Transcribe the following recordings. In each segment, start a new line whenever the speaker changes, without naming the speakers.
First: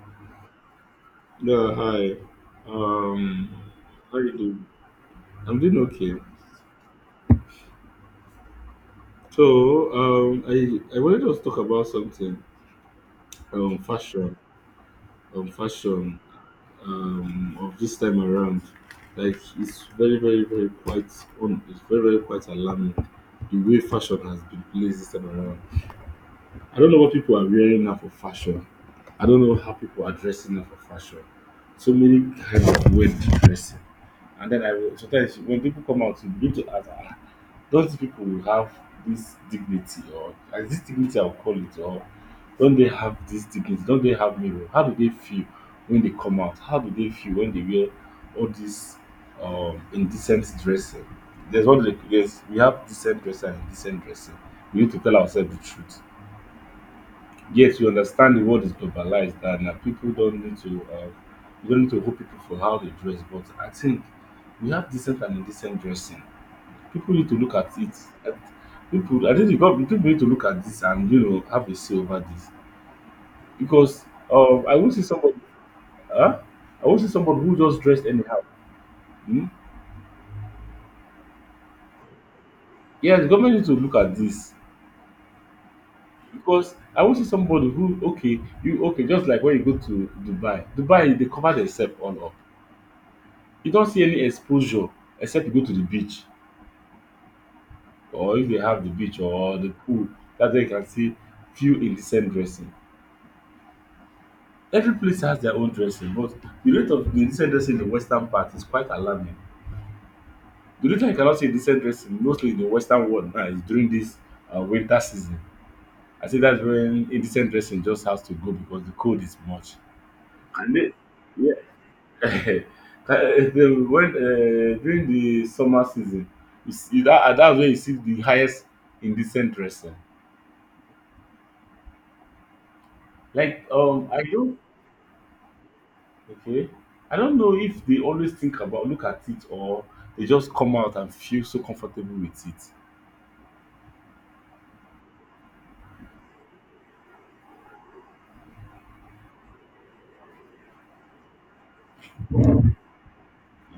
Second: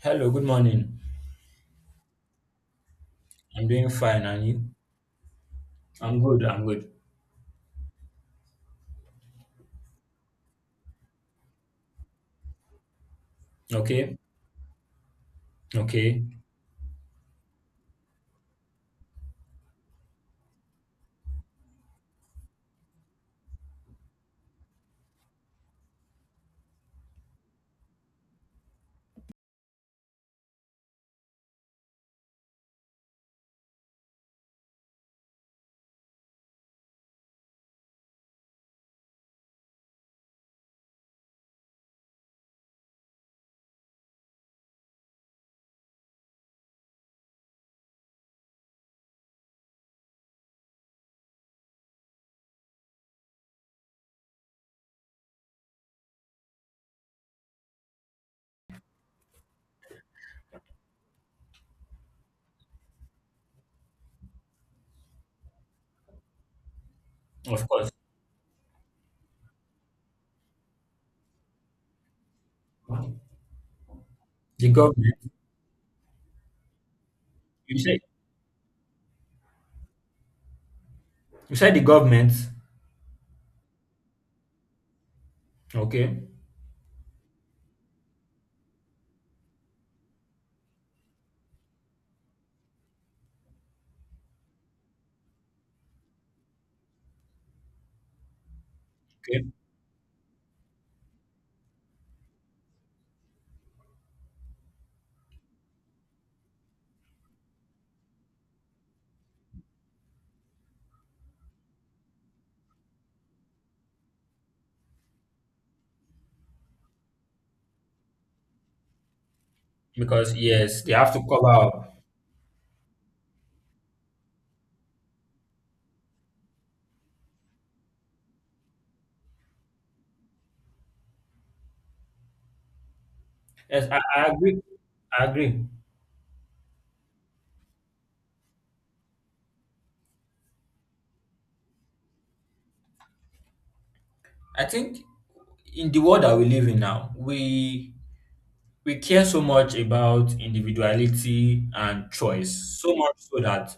Hello, good morning.
Yeah, hi. Um,
I'm doing
how
fine,
you
and you?
doing? I'm doing okay.
I'm good, I'm good.
So, I wanted us to talk about something,
Okay,
fashion, um, fashion,
okay,
of this time around. Like it's very, very, very quite on. It's very, very quite alarming the way fashion has been placed this time around. I don't know what people are wearing now for fashion. I don't know how people are dressing now for fashion. So many kinds of weird dressing. And then I will sometimes when people come out, you begin to ask, "Ah, those people will have this dignity, or is it dignity I will call it, or don't they have this dignity? Don't they have meaning? How do they feel when they come out? How do they feel when they wear all this indecent dressing? There's what they, there's, We have decent dressing and indecent dressing. We need to tell ourselves the truth. Yes, we understand the world is globalized and people don't need to we don't need to hold people for how they dress, but I think we have decent and indecent dressing, people need to look
of
at
course.
it. At people, I think the government, people need to look at this, and you know, have a say over this because
The
I won't see
government,
somebody, huh? I won't see somebody who
you
just
said,
dressed anyhow. Hmm?
you said the government,
Yeah, the government needs to look at this
okay,
because I won't see somebody who okay, you okay, just like when you go to Dubai, Dubai they cover themselves all up. You don't see any exposure except you go to the beach, or if they have the beach
okay,
or the pool. That's where you can see few indecent dressing. Every place has their own dressing, but the rate of the decent dressing in the western part is quite alarming. The reason I cannot say decent dressing mostly in the western world now is during this winter season. I think that's when indecent dressing just has to go because the cold is much.
because
And
yes, they
then,
have to cover up.
yeah, the- when during the summer season, you see that, that's where you see the highest indecent dressing. Like
Yes, I,
I
I
don't.
agree, I agree.
Okay. I don't know if they always think about look at it, or they just come out and feel so comfortable with it.
I think in the world that we live in now, we care so much about individuality and choice, so much so that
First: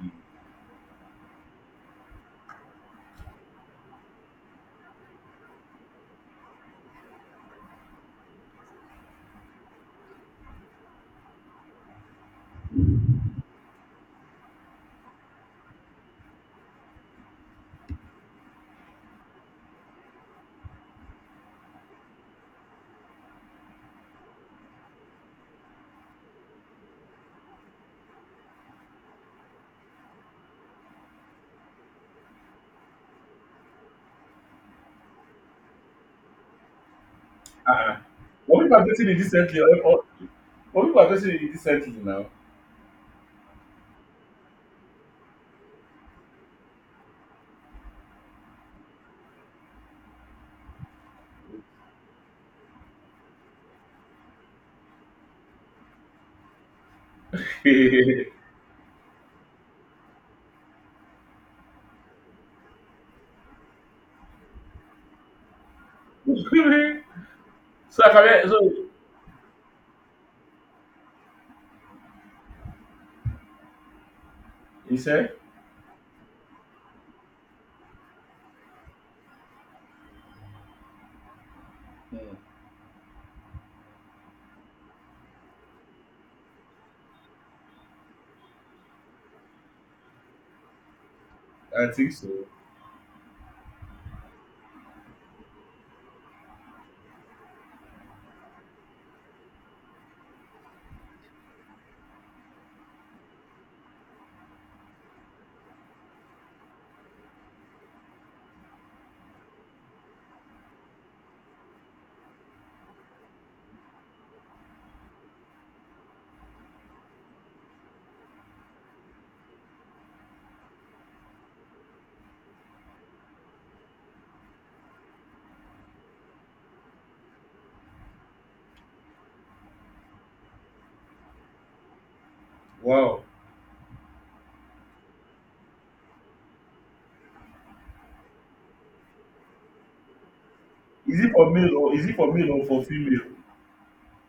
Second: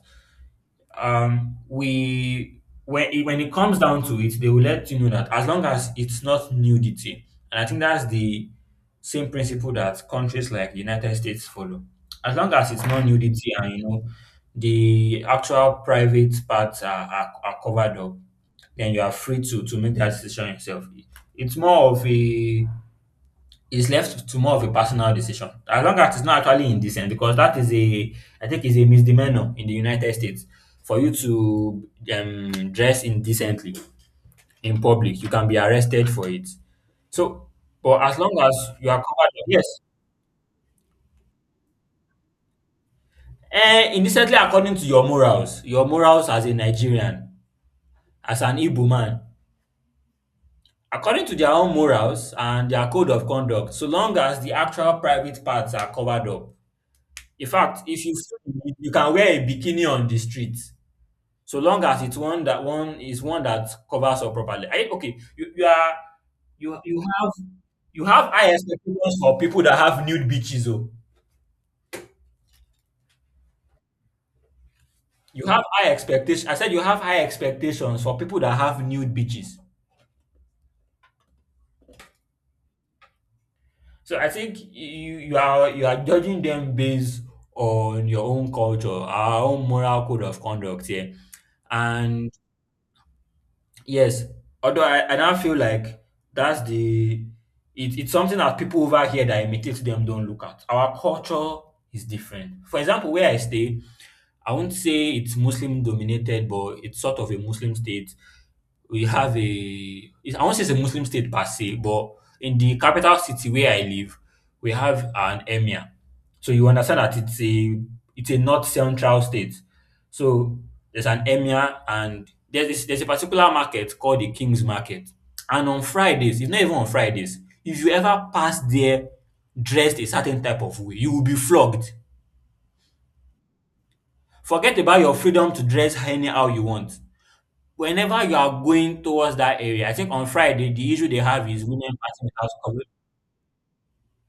we when it comes down to it they will let you know that as long as it's not nudity, and I think that's the same principle that countries like the United States follow. As long as it's not nudity, and you know the actual private parts are covered up, then you are free to make that decision yourself. It's more of a is left to more of a personal decision as long as it's not actually indecent, because that is a I think is a misdemeanor in the United States. For you to dress indecently in public you can be arrested for it, so
Uh-uh.
but as long as
What people are
you are
facing it
covered up,
decently,
yes.
or, or what people are facing it decently now.
Eh, indecently according to your morals, your morals as a Nigerian, as an Igbo man, according to their own morals and their code of conduct, so long as the actual private parts are covered up. In fact, if you feel the need, you can wear a bikini on the street, so long as it's one that one that covers up properly. I okay, you are you have
So
you
I
have
can
high
so,
expectations for people that have nude beaches, oh.
you said,
You have high expectation. I said you have high expectations for people that have nude beaches.
hmm,
So I think you you are judging them based on your own culture, our own moral code of conduct here.
I think so.
And yes, although I now feel like that's the it, it's something that people over here that imitate them don't look at. Our culture is different. For example, where I stay, I won't say it's Muslim dominated, but it's sort of a Muslim state. We have a, it's- I won't say it's a Muslim state per se, but in the capital city where I live, we have an emir. So you understand that it's a north central state. So there's an emir and there's a particular market called the King's Market. And on Fridays, it's not even on Fridays, if you ever pass there dressed a certain type of way, you will be flogged.
Wow,
Forget about your freedom to dress anyhow you want. Whenever you are going towards that area, I think on Friday the issue they have is women
is it
passing
for male
without
or for
covering,
female?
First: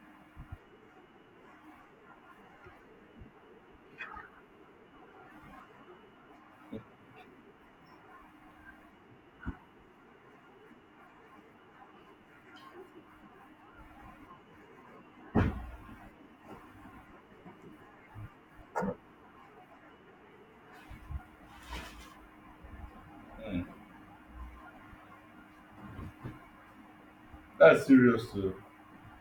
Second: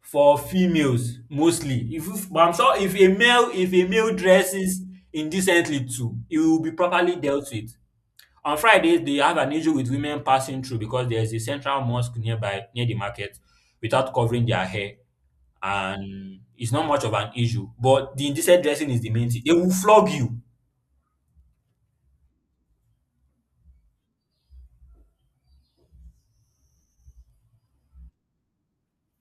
for females mostly. If but I'm sure if a male dresses indecently too, it will be properly dealt with. On Fridays they have an issue with women passing through because there is a central mosque nearby near the market without covering their hair, and it's not much of an issue. But the indecent dressing is the main thing. They will flog you.
That's serious too.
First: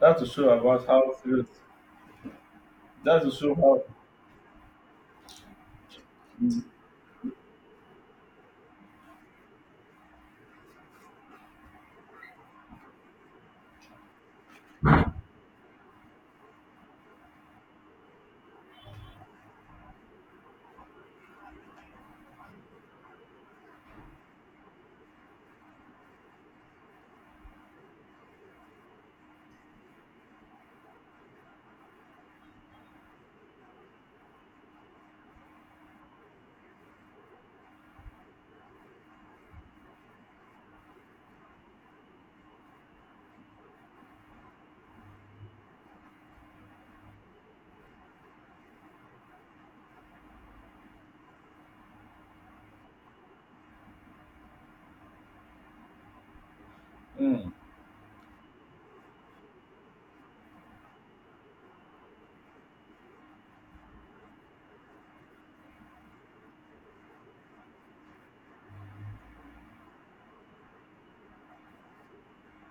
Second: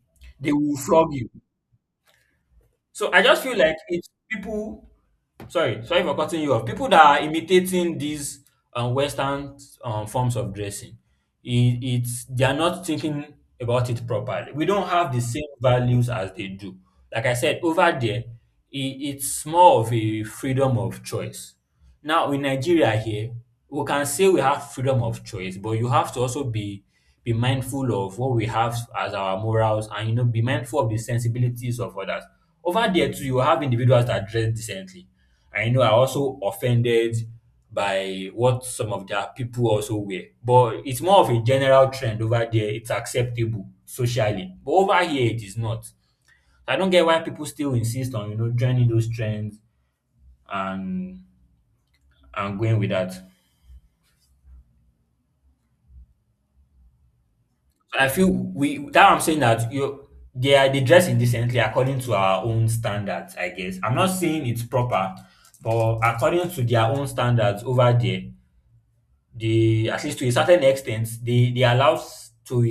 That's to show
They will
about how
flog you.
serious.
So I
That's to
just
show
feel like
how.
it's people. Sorry for cutting you off. People that are imitating these Western forms of dressing, it's they are not thinking about it properly. We don't have the same values as they do. Like I said, over there, I it's more of a freedom of choice. Now in Nigeria here, we can say we have freedom of choice, but you have to also be mindful of what we have as our morals and you know be mindful of the sensibilities of others. Over there too, you have individuals that dress decently. And you know are also offended by what some of their people also wear. But it's more of a general trend over there. It's acceptable socially. But over here it is not. So, I don't get why people still insist on, you know, joining those trends and going with that.
Hmm.
I feel we that I'm saying that you they dress indecently according to our own standards, I guess. I'm not saying it's proper, but according to their own standards over there, they at least to a certain extent, they allow s- to